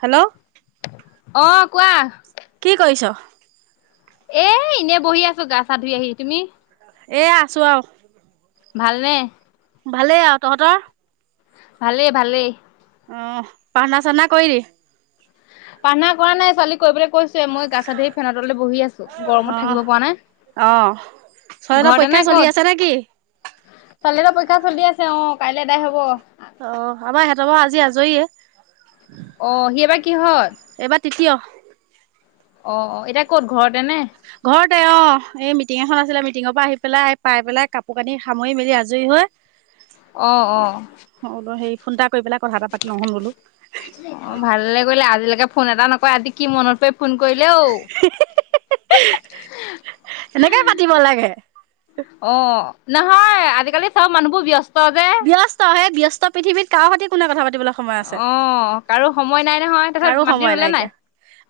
Hello? অ' কোৱা। কি কৰিছ? এ- এনে বহি আছোঁ, গা-চা ধুই আহি। তুমি? এ আছোঁ আৰু। ভালনে? ভালেই আৰু, তহঁতৰ? ভালে - ভালে। অ' প্ৰাৰ্থনা- চাথনা কৰিলি? প্ৰাৰ্থনা কৰা নাই। ছোৱালীক কৰিবলৈ কৈছ ছোঁ। মই গা-চা ধুই ফেনৰ তলতে বহি আছোঁ। গৰমত অ' থাকিব পৰা নাই। অ' ছয়তৰ ঘৰতে পৰীক্ষা নে চলি আছে নে কি? ক'ত? ছোৱালীৰো পৰীক্ষা চলি আছ ছে অ'। কাইলে এটা শেষ হ'ব। অ' আমাৰ সিহঁতৰ বা আজি আজৰিয়ে। অ' সি এইবাৰ কিহত? এইবাৰ তৃতীয় অ' - অ'। এতিয়া ক'ত, ঘৰতে নে? ঘৰতে অ'। এই মিটিং এখন আছিলে। মিটিঙৰ পৰা আহি পেলাই, পাই পেলাই কাপোৰ-কানি সামৰি মেলি আজৰি হৈ অ' অ' হলোঁ হেৰি ফোন এটা কৰি পেলাই কথা এটা পাতি লও হম বোলোঁ। অ' ভালে কৰিলে। আজিলৈকে ফোন এটা নকৰে। আজি কি মনত পৰি ফোন কৰিলে ঔ? এনেকে পাতিব লাগে। অ' নহয়, আজিকালি চব মানুহবোৰ ব্যস ব্যস্ত। সেই ব্যস্ত পৃথিৱীত কাৰ সতে কোনে কথা পাতি তিবলৈ সময় আছে? অ' কাৰো সময় নাই নহয় তাৰপিছত কাৰো মাটি সময় ৰুলে নাই? নাইকিয়া।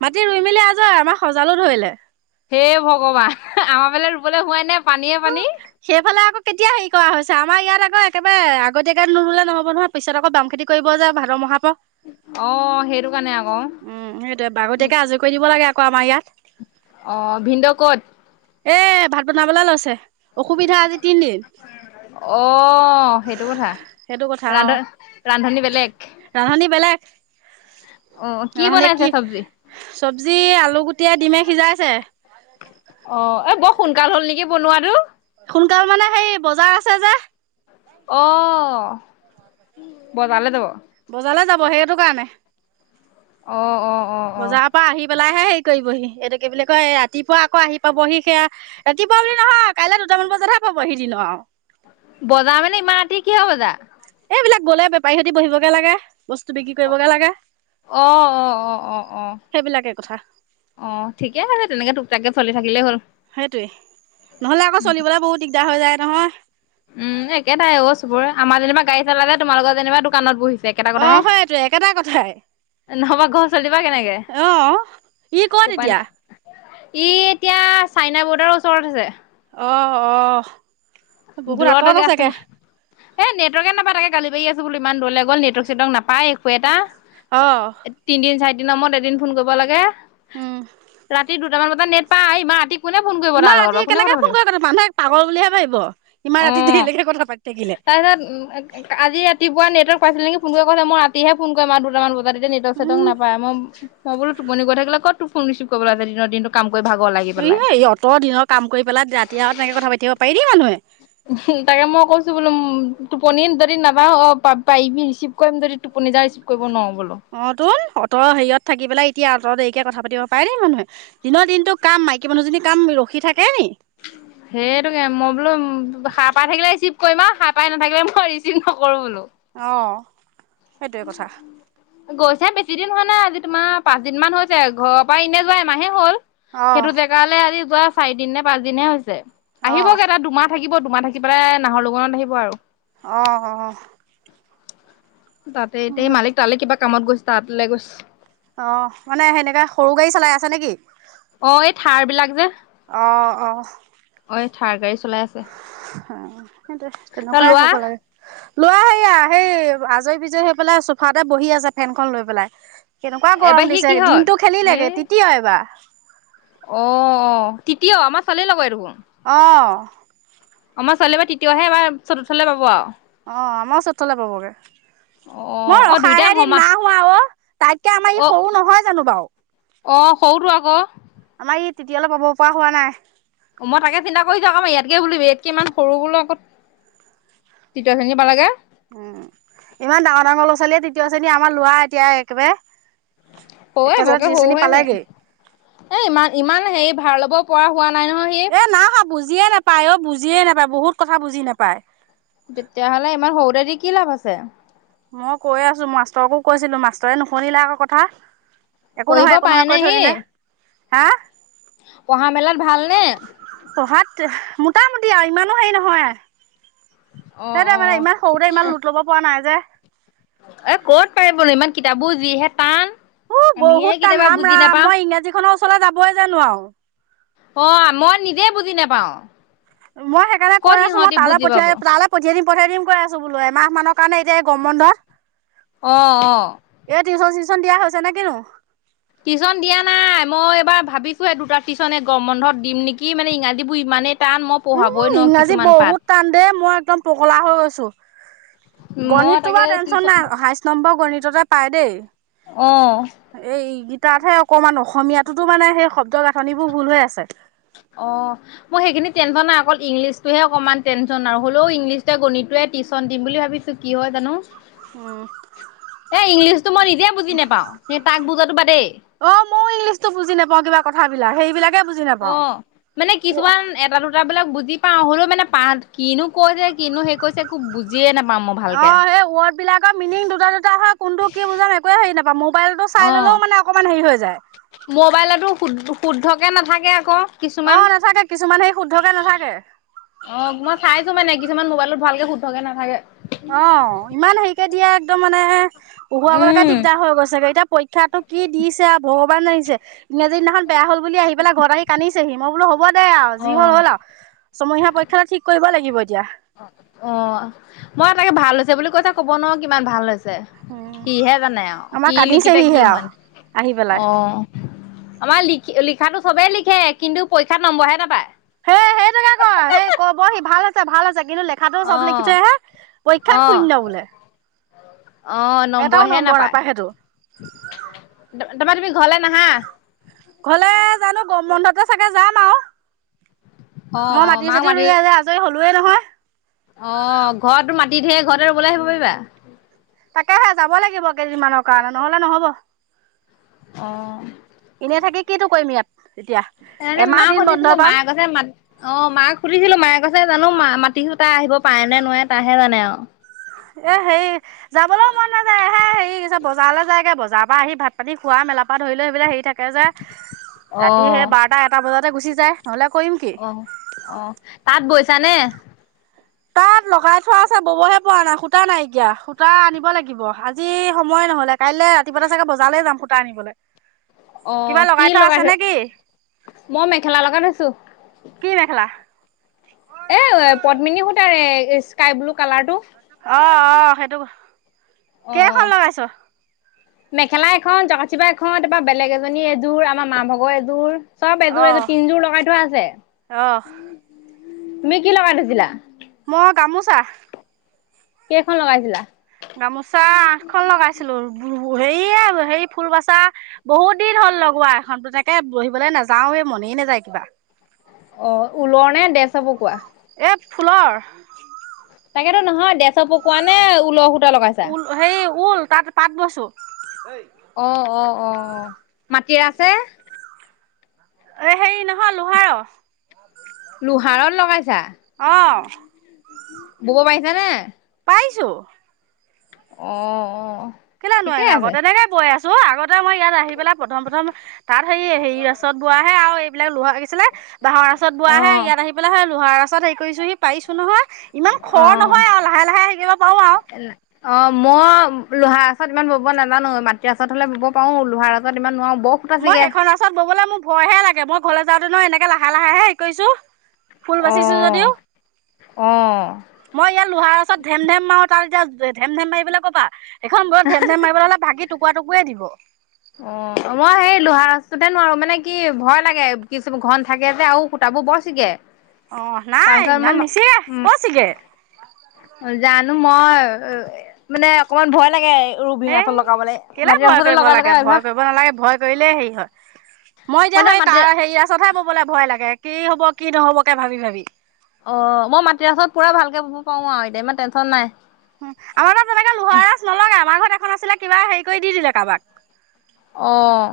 মাটি ৰুই মিলি আজৰি আমাৰ সজালো ধৰিলে। হে ভগৱান। আমাৰ ফালে ৰুবলৈ হোৱাই নাই। পানীয়ে পানী। সেইফালে আকৌ কেতিয়া হেৰি কৰা হৈছে? আমাৰ ইয়াত আকৌ একেবাৰে আগতীয়াকৈ নুৰুলে নহ'ব নহয়? পিছত আকৌ বাম খেতি কৰিব যে ভাদৰ মহাৰ প অ' সেটো উম, সেইটোৱে। আগতীয়াকে আজৰি কৰি দিব লাগে আকৌ আমাৰ ইয়াত। অ' ভিন্দৌ ক'ত? এ ভাত বনাবলৈ লৈছে। অসুবিধা, আজি তিনদিন। অ' সেইটো কথা। সেইটো কথা অ ৰান্ধ- ৰান্ধনী বেলেগ। অ নহলে বনাইছে কি, চব্জি চব্জি, আলু গুটিয়ে-ডিমে সিজাইছে। অ' এ বৰ সোনকাল হ'ল নেকি বনোৱাটো? সোনকাল মানে সেই বজাৰ আছে যে। অ' বজাৰলে যাব? বজাৰলে যাব। সেয়েটো কাৰণে। অ' - অ'। অ বজাৰৰ পৰা আহি পেলাইহে হেৰি কৰিবহি, এইটো কি বুলি কয়, ৰাতিপুৱা আকৌ আহি পাবহি সেয়া। ৰাতিপুৱা বুলি নহয়, কাইলৈ দুটামান বজাতহে পাবহি দিনৰ বজাৰ মানে ইমান ৰাতি কিহৰ বজাৰ? এইবিলাক গ'লে বেপাৰীৰ সৈতি বহিবগে লাগে, বস্তু বিক্ৰী কৰিবগে লাগে। অ' - অ' - অ' - অ' - অ'। সেইবিলাকে কথা অ ঠিকে হ তেনেকে তোক তাকে চলি থাকিলেই হ'ল। সেইটোৱে [unintelligible] নহলে আকৌ চলিবলৈ বহুত দিগদাৰ হৈ যায় নহয়। উম একেটাই চব আমাৰ যেনিবা গাড়ী চালে তোমালোকৰ যেনিবা দোকানত বহি অ হয়টোৱে একেটা কথাই। নহবা ঘ চলিবা কেনেকে অ ই ক'ত উপায় ন। এতিয়া [unintelligible] ই এতিয়া চাইনা বৰ্ডাৰৰ ওচৰত আছে। অ অ বহুত আঁতৰত দূৰতেকে আছেগে এই নেটৱৰ্কে নাপাবা তাগে গালি পাৰি আছো বো ইমান দূৰলে গ'ল নেটৱৰ্ক চেটৰ্ক নাপায়। পাই একো এটা অ তিনিদিন চাৰিদিনৰ মূৰত এদিন ফোন কৰিব লাগে। উম ৰাতি দুটামান বজাত নেট পাই ইমান ৰাতি কোনে ফোন কৰিব ইমান তাৰ লগত ৰাতি বা কোনে কেনেকে কথা ফোন পাতিব। কৰি মানুহে পাগল বুলিহে ভাবিব ইমান অ ৰাতি দেৰিলৈকে কথা পাতি থাকিলে তাৰপিছত আজি ৰাতিপুৱা। নেটৱক পাইছিল নে ফোন কৰি কৈছে মই ৰাতিহে ফোন কৰিম আৰু দুটামান বজাত। নেটৱৰ্ক চেটৱৰ্ক উম নাপায় মই মই বো টোপনি গৈ থাকিলে কত তোৰ ফোন ৰিচিভ কৰিবলে আছে দিনৰ দিনটো কাম কৰি ভাগৰ লাগি পেলাই এ অতৰ দিনৰ কাম কৰি পেলাই ৰাতি আত তেনেকে কথা পাতিব পাৰি নেকি মানুহে। তাকে মই কৈছো বোলো টোপনি যদি নাপাওঁ অ প পাৰিবি ৰিচিভ কৰিম যদি টোপনি নিজাই ৰিচিপ কৰিব নোৱাৰো। বোলো অ তোন অঁতৰ হেৰিয়ত থাকি পেলাই। এতিয়া আঁতৰতৰ এৰিকে কথা পাতি পাৰে দেই মানুহে দিনৰ দিনটো কাম মাইকী মানুহজনি কাম ৰখি থাকে নি সেইটোকে মই বোলো সাহ পাই থাকিলে ৰিচি [unintelligible] কৰিম আও সা পাই নাথাকিলে মই ৰিচিভ নকৰো বোলো। অ সেইটোৱে কথা। গৈছে বেছি দিন হোৱা নাই আজি তোমাৰ পাঁচ দিনমান হৈছে ঘৰৰ পৰা এনে যোৱা এমাহে হ'ল। অ সেইটো জেগালে আজি যোৱা চাৰিদিন নে পাঁচ দিনহে হৈছে অ আহিবগে তাত দুমাহ থাকি থাকিব তোমাৰ থাকি পেলাই নাহৰ লগত আহিব আৰু। আহ অ তাতে এতিয়া সেই মালিক তালৈ কিবা কামত গৈছে তালৈ গৈছে। অ মানে সেনেকাে সৰু গাড়ী চলাই আছে নেকি অ এই থাৰ বিলাক যে। অ অ অ থাৰ গাড়ী চলাই আছে। অ সেইটোৱে ত তেনেকুৱাই লোৱা হ'ব লাগে। লোৱা সেয়া সেই আজৰি বিজয় হৈ পেলাই চোফাতে বহি আছে ফেনখন লৈ পেলাই। কেনেকুৱা এবাৰ গৰম সি দিছে কিহত দিনটো খেলি এ লেগে তিতীয় এবাৰ [unintelligible] অ অ তিতিয় আমাৰ ছোৱালী লগৰে দেখোন আহ আমাৰ ছোৱালী এবাৰ তৃতীয়হে এবাৰ চতুৰ্থলৈ পাব আৰু। অ আমাৰ চতুৰ্থলে পাব গে। অ মই অ দুইটা ৰসাই হে দিম সমাহ না হোৱা অ তাইতকে আমাৰ অ ই সৰু নহয় জানো বাৰু। অ সৰুটো আকৌ। আমাৰ ই তিতিয়লে পাব পৰা হোৱা নাই মই তাকে চিন্তা কৰিছো আকমাৰ ইয়াতকে বুলিবি ইয়াতকে ইমান সৰু বোলো আকৌ। [unintelligible] তৃতীয় শ্ৰেণী পালেগে। উম ইমান ডাঙৰ ডাঙৰ ল'ৰা ছোৱালীয়ে তৃতীয় শ্ৰেণী আমাৰ লৰা এতিয়া একেবাৰে অ একেচতে বৰকে তৃতীয় সৰু শ্ৰেণী হৈ আছে পালেগেই এ ইমান ইমান হেৰি ভাড় লব পৰা হোৱা নাই নহয় সি এ না হা বুজিয়ে নাপায় অ বুজিয়ে নাপায় বহুত কথা বুজি নাপায়। তেতিয়াহ'লে ইমান সৰুতে দি কি লাভ আছে। মই কৈ আছো মাষ্টৰকো কৈছিলো মাষ্টৰে নুশুনিলে আকৌ কথা। একো পঢ়িব নহয় একো নহয় কৈ থৈ দিলে হা পহা মেলাৰ ভাল নে [unintelligible] পঢ়াত মোটামুটি আৰু ইমানো হেৰি নহয়। অ অ সেইটোৱেই মানে ইমান সৰুতে ইমান লোট ল'ব পৰা নাই যে! এ ক'ত পাৰিবনো ইমান কিতাপ বোৰ যিহে টান! উ আমিয়ে বহুত টান কেতিয়াবা ৰাম বুজি ৰাম নাপাওঁ মই ইংৰাজীখনৰ ওচৰলৈ যাবই জানো আৰু অ মই নিজে বুজি নাপাও। মই সেইকাৰণে ক'ত কৈ আছো মই সিহঁতি তালৈ বুজি পাব পঠিয়াই তালৈ পঠিয়াই দিম। পঠাই দিম কৈ আছো বোলো এমাহ মানৰ কাৰণে এতিয়া গম বন্ধত। অ আহ। প্ৰমোচন দিয়া হৈছে নেকি কিনো? টিউশ্যনিয়া নাই মই এইবাৰ ভাবিছোহে দুটা টিউশ্যনে গম বন্ধত দিম নেকি মানে ইংৰাজীবোৰ ইমানেই টান মই পঢ়াবই উম নোৱাৰো ইংৰাজী কিছুমান পাত বহুত টান দেই মই একদম পকললা হৈ গৈছো। মই গণিতটো তাকে বাৰু টেনশচন টিউচন নাই সাইশ নম্বৰ গণিততে পাই দেই। অ' এই গীতাতহে অকমান অসমীয়াতোতো মানে সেই শব্দ। গাঁথনিবোৰ ভুল হৈ আছে অ মই সেইখিনি তেল বনাম। অকল ইংলিছটোহে অকণমান টেনচন আৰু হ'লেও ইংলিছোৱে গণিতোৱে টিউশন দিম বুলি ভাবিছোঁ? কি হয়। জানো উম এ ইংলিছতটো মই নিজে বুজি নাপাওঁ স তাক বুজাতটো বাদেই। মই ইংলিছটো বুজি নাপাওঁ কা কথাবিলাক সেই অ মানে কিছুমান এটা দুটা বিলাক বুজি বুজি পাওঁ হ'লেও মানে পাহ কিনো কৈছে কিনো সেই কৈছে একো বুজিয়ে নাপাওঁ। মই অ ভালকে। সেই ৱৰ্ড বিলাকৰ মিনিং দুটা দুটা হয় কোনটো কি বুজাম একয়ে হেৰি নাপাওঁ। মই মোবাইলটো চাই অ', ললেও মানে অকমান হেৰি হৈ যায়। শুদ্ধকৈ নাথাকে আকৌ অ কিছুমান নাথাকে কিছুমান হেৰি শুদ্ধকে নাথাকে অ মই চাইছো মানে কি? কিমান মোবাইলত ভালক শুদ্ধকে নাথাকে। অ ইমান হেৰিকে দিয়ে একদম মানে উহুৱাবলৈকে উম, দিগদাৰ হৈ গৈছেগে এতিয়া পৰীক্ষা টো কি দিছে আউ? আহিছে ইংৰাজী দিনাখন। বেয়া হল বুলি আহি পেলাই ঘৰত আহি কন্দিছেহি মই বোলো। হ'ব দে আৰু যি হল অ', হল আৰু চমসীয়া পীক্ষা ঠিক কৰিব লাগিব। এতিয়া অ অ মই তাকে ভাল হৈছে বুলি কৈছ কব ন কিমান ভাল হৈছে। উম কিহে জানে অ আমাৰ কি লিখিছে কি কান্দিছেহিহে আৰু সান আহি পেলাই অ আমাৰ লখ লিখা চবে লিখে কিন্তু পৰীক্ষাত নম্বৰহে নাপায়। হে সেইটোকে ক সেই কবহি ভাল আছে ভাল হৈছে। কিন্তু লেখাতটো চব লিখি অ', থয় আহে পৰীক্ষাত অ'। শুন্য বোলে। অ এটাও নম্বৰহে নম্বৰ নাপায়। সেইটো তাৰপৰা তুমি ঘৰলে নাহা। ঘৰলে জানো গৰম বন্ধতে চাগে যাম আৰু অ' মই অ' মাটি মাক চতি মাতি ৰুই আ যে আজৰি হলোৱৱে নহয়। অ ঘৰত মাটতি ধহে ঘৰতে ৰুবলৈ আহিব পাৰিবা। তাকেহে যাব লাগিব কেইদিনমানৰ কাৰণে নহলে নহব। অ' এনে থাকি কিটো কৰিম ইয়াত এতিয়া এ এমাহ মাক দিন বন্ধ সুধিছিলো পাম মায়ে গছে মা অ মাক সুধিছিলো মায়ে কইছে। জানো মা মাটি সোতা আহিব পাৰে নে নোৱাৰে তাহে জানে আৰু এ হেৰি যাবলৈও মন নাযায় এ হে হেৰি কিছে বজাৰলৈ যায়গৈ বজাৰৰ পৰা আহি ভাত পানী খোৱা মেলাৰ পৰা ধৰি লও সেইবিলাই হেৰি থাকে যে ৰাতি সেই বাৰটা এটা বজাতে গুচি যায় নহ'লে কৰিম কি আহ আহ তাত বৈছা নে? তাত লগাই থোৱা আছে ববহে পোৱা নাই সূতা নাইকিয়া সূতা আনিব লাগিব আজি সময় নহলে? কাইলৈ ৰাতিপুৱা চাগৈ বজালেই যাম সূটা আনলৈ। অ কি লগাই থ কি মই মেখেলা লগাই থৈছো। কি মেখেলা? এ পদ্মিনী সুতাৰ স্কাই ব্লু কালাৰটো। অ অ সেইটো কেইখন অ' লগাইছ। মেখেলা এখন, জকাচিপা এখন তাৰপা বেলেগ এজনী এযোৰ, আমাৰ মা ভাগৰ এযোৰ। চব এযোৰ অহ এযোৰ তিনযোৰ লগাই থোৱা আছে। অহ তুমি কি লগাই থৈছিলা? মই গামোচা। কেইখন লগাইছিলা? গামোচা আঠখন লগাইছিলো। হেৰিয়ে হেৰি ফুল বাচা বহুত দিন হল। লগোৱা এখনতো তাকে বহিবলৈ নাযাওঁৱে, মনেই নাযায় কিবা। অ' ঊলৰ নে দেচা পকোৱা? এ ফুলৰ। তাকেতো নহয় ডেছৰ পকোৱা নে ঊলৰ সূতা লগাইছা? ঊল হেৰি ঊল তাত পাত বইছোঁ। অ' অ' অ' মাটিৰে আছে? এ হেৰি নহয় লোহাৰৰ। লোহাৰত লগাইছা? অ'। বব পাৰিছা নে? পাইছো। অ' অ'। কেলৈ ঠিকে নোৱাৰিম আকৌ আছে তেনেকে বৈ আছো আগতে মই ইয়াত আহি পেলাই প্ৰথম প্ৰথম তাত হেৰি - হেৰি ৰাচত বোৱাহে আৰু এইবিলাক লোহা আহিছিলে বাঁহৰ ৰাচত অ বোৱাহে ইয়াত আহি পেলাই হয় লোহা ৰাচ [unintelligible] হেৰি কৰিছোহি। পাৰিছো নহয় ইমান অ খৰ নহয় আৰু লাহে লাহে শিকিব পাৰোঁ আৰু। অ মই লোহাৰ ৰাচত ইমান বব নাজানো মাটিৰ ৰাচত হলে বব পাৰো লোহাৰ ৰাচত ইমান নোৱাৰোঁ। মই সেইখন ৰাচত ববলৈ মোৰ ভয়হে লাগে, মই ঘৰলৈ যাওঁতে নহয় এনেকে লাহে লাহেহে হেৰি কৰিছো। ফুল বাচিছো যদিও অ' অ'। অ' ইয়াত লোহাৰ ৰাচত ধেম ধেম মাৰো তাৰ এতিয়া ধেম ধেম মাৰিবলে ক'বা। এইখন বৰ ধেম ধেম মাৰিবলে হলে ভাগি টুকুৰা টুকৰি হৈ থাকিব। অ' মই সেই লোহাৰ ৰাচটোতে নোৱাৰো মানে কি ভয় লাগে কিছু ঘন থাকে যে আৰু সুতাবোৰ বৰ চিগে। অ নাই তাৰপিছত ইমান মই, নিচিগে কচিগে জানো মই মানে অকমান ভয় লাগে ৰবি ৰাসত লগাবলে মাটিৰ ৰাচতে লগাই ল কে ভয় কৰিব নালাগে ভয় কৰিলে হেৰি হয়। মই এতিয়া সৈ তাৰ হেৰি আছতহে ববলৈ ভয় লাগে কি হব কি নহব কে ভাবি ভাবি। অ' মই মাটি ৰাছত পুৰা ভালকে বব পাৰো আৰু এতিয়া মই টেনশ্যন নাই। আমাৰ তাত তেনেকে লোহাৰাজ নলগাই আমাৰ ঘৰত এখন আছিলে কিবা হেৰি কৰি দি দিলে কাৰোবাক। অ'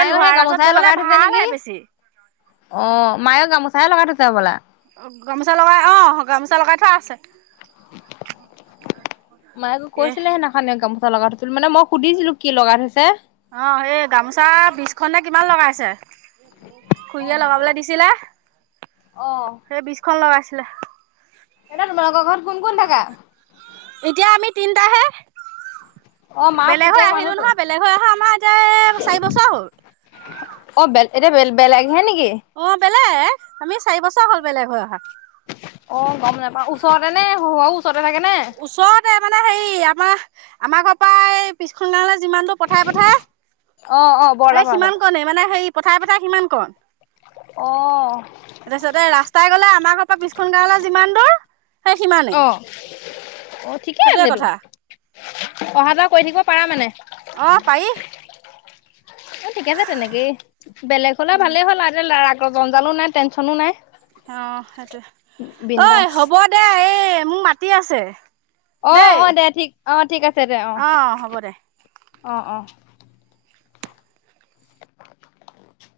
এই সেই লোহাৰ আচৰত গামোচাই ববলৈ লগাই থৈছে নেকি? ভালহে বেছি অ' মায়েও গামোচাই লগাই থৈছে হবলা? অ গামোচা লগাই অ গামোচা লগাই থোৱা আছে। মায়ে মোক এ কৈছিলে সেইদিনাখনে গামো চা লগাই থৈছিল। মানে মই সুধিছিলো কি লগাই থৈছে? অ' সেই গামোচা বিছ খননে কিমান লগাইছে। খুৰীয়ে অ', লগাবলে দিছিলে। অ সেই বিছখন লগাইছিলে। এতিয়া তোমালোকৰ ঘৰত কোন কোন থাকা? এতিয়া আমি তিনটাহে। অ মাক বেলেগ হৈ পুতেক আহিলো মানুহতো নহয় বেলেগ হৈ আহা আমাৰ এতিয়া চাৰি বছৰ হ'ল। অ' বেল এতিয়া বেল - বেলেগ অ' বেলেগ আমি চাৰি বছৰ হ'ল বেলেগ হৈ অহা। অ' গম নেপাও ওচৰতে নে [unintelligible] ওচৰত? ওচৰতে মানে হেৰি আমাৰ - আমাৰ ঘৰৰ পৰা পিছখন গাঁওলে যিমানটো পথাই পথাই অ অ সেই বৰলাপাৰালে সিমান কণে মানে হেই পথাই পথাই সিমান কণ। অ'। তাপিছতে ৰাস্তাই গলে আমাৰ ঘৰৰ পৰা পিছখন গাৱঁলে যিমান দূৰ সেই অ সিমানেই। অ ঠিকেই সেইটোৱে আছেতো। কথা অহা যোৱা কৰি থাকিব পাৰা মানে? অ পায়ি। অ ঠিক আছে তেনেকেই বেলেগ হ'লে উম ভালেই হ'ল আৰু এতিয়া ল আগ জঞ্জালো নাই টেনচনো নাই। অ সেইটোৱে। ঐ বিন্দাস হ'ব দে এই মোক মাতি আছে। অ, দেই অ। দে ঠিক অ ঠিক আছে দে। অ হ'ব দে অ-অ-অ।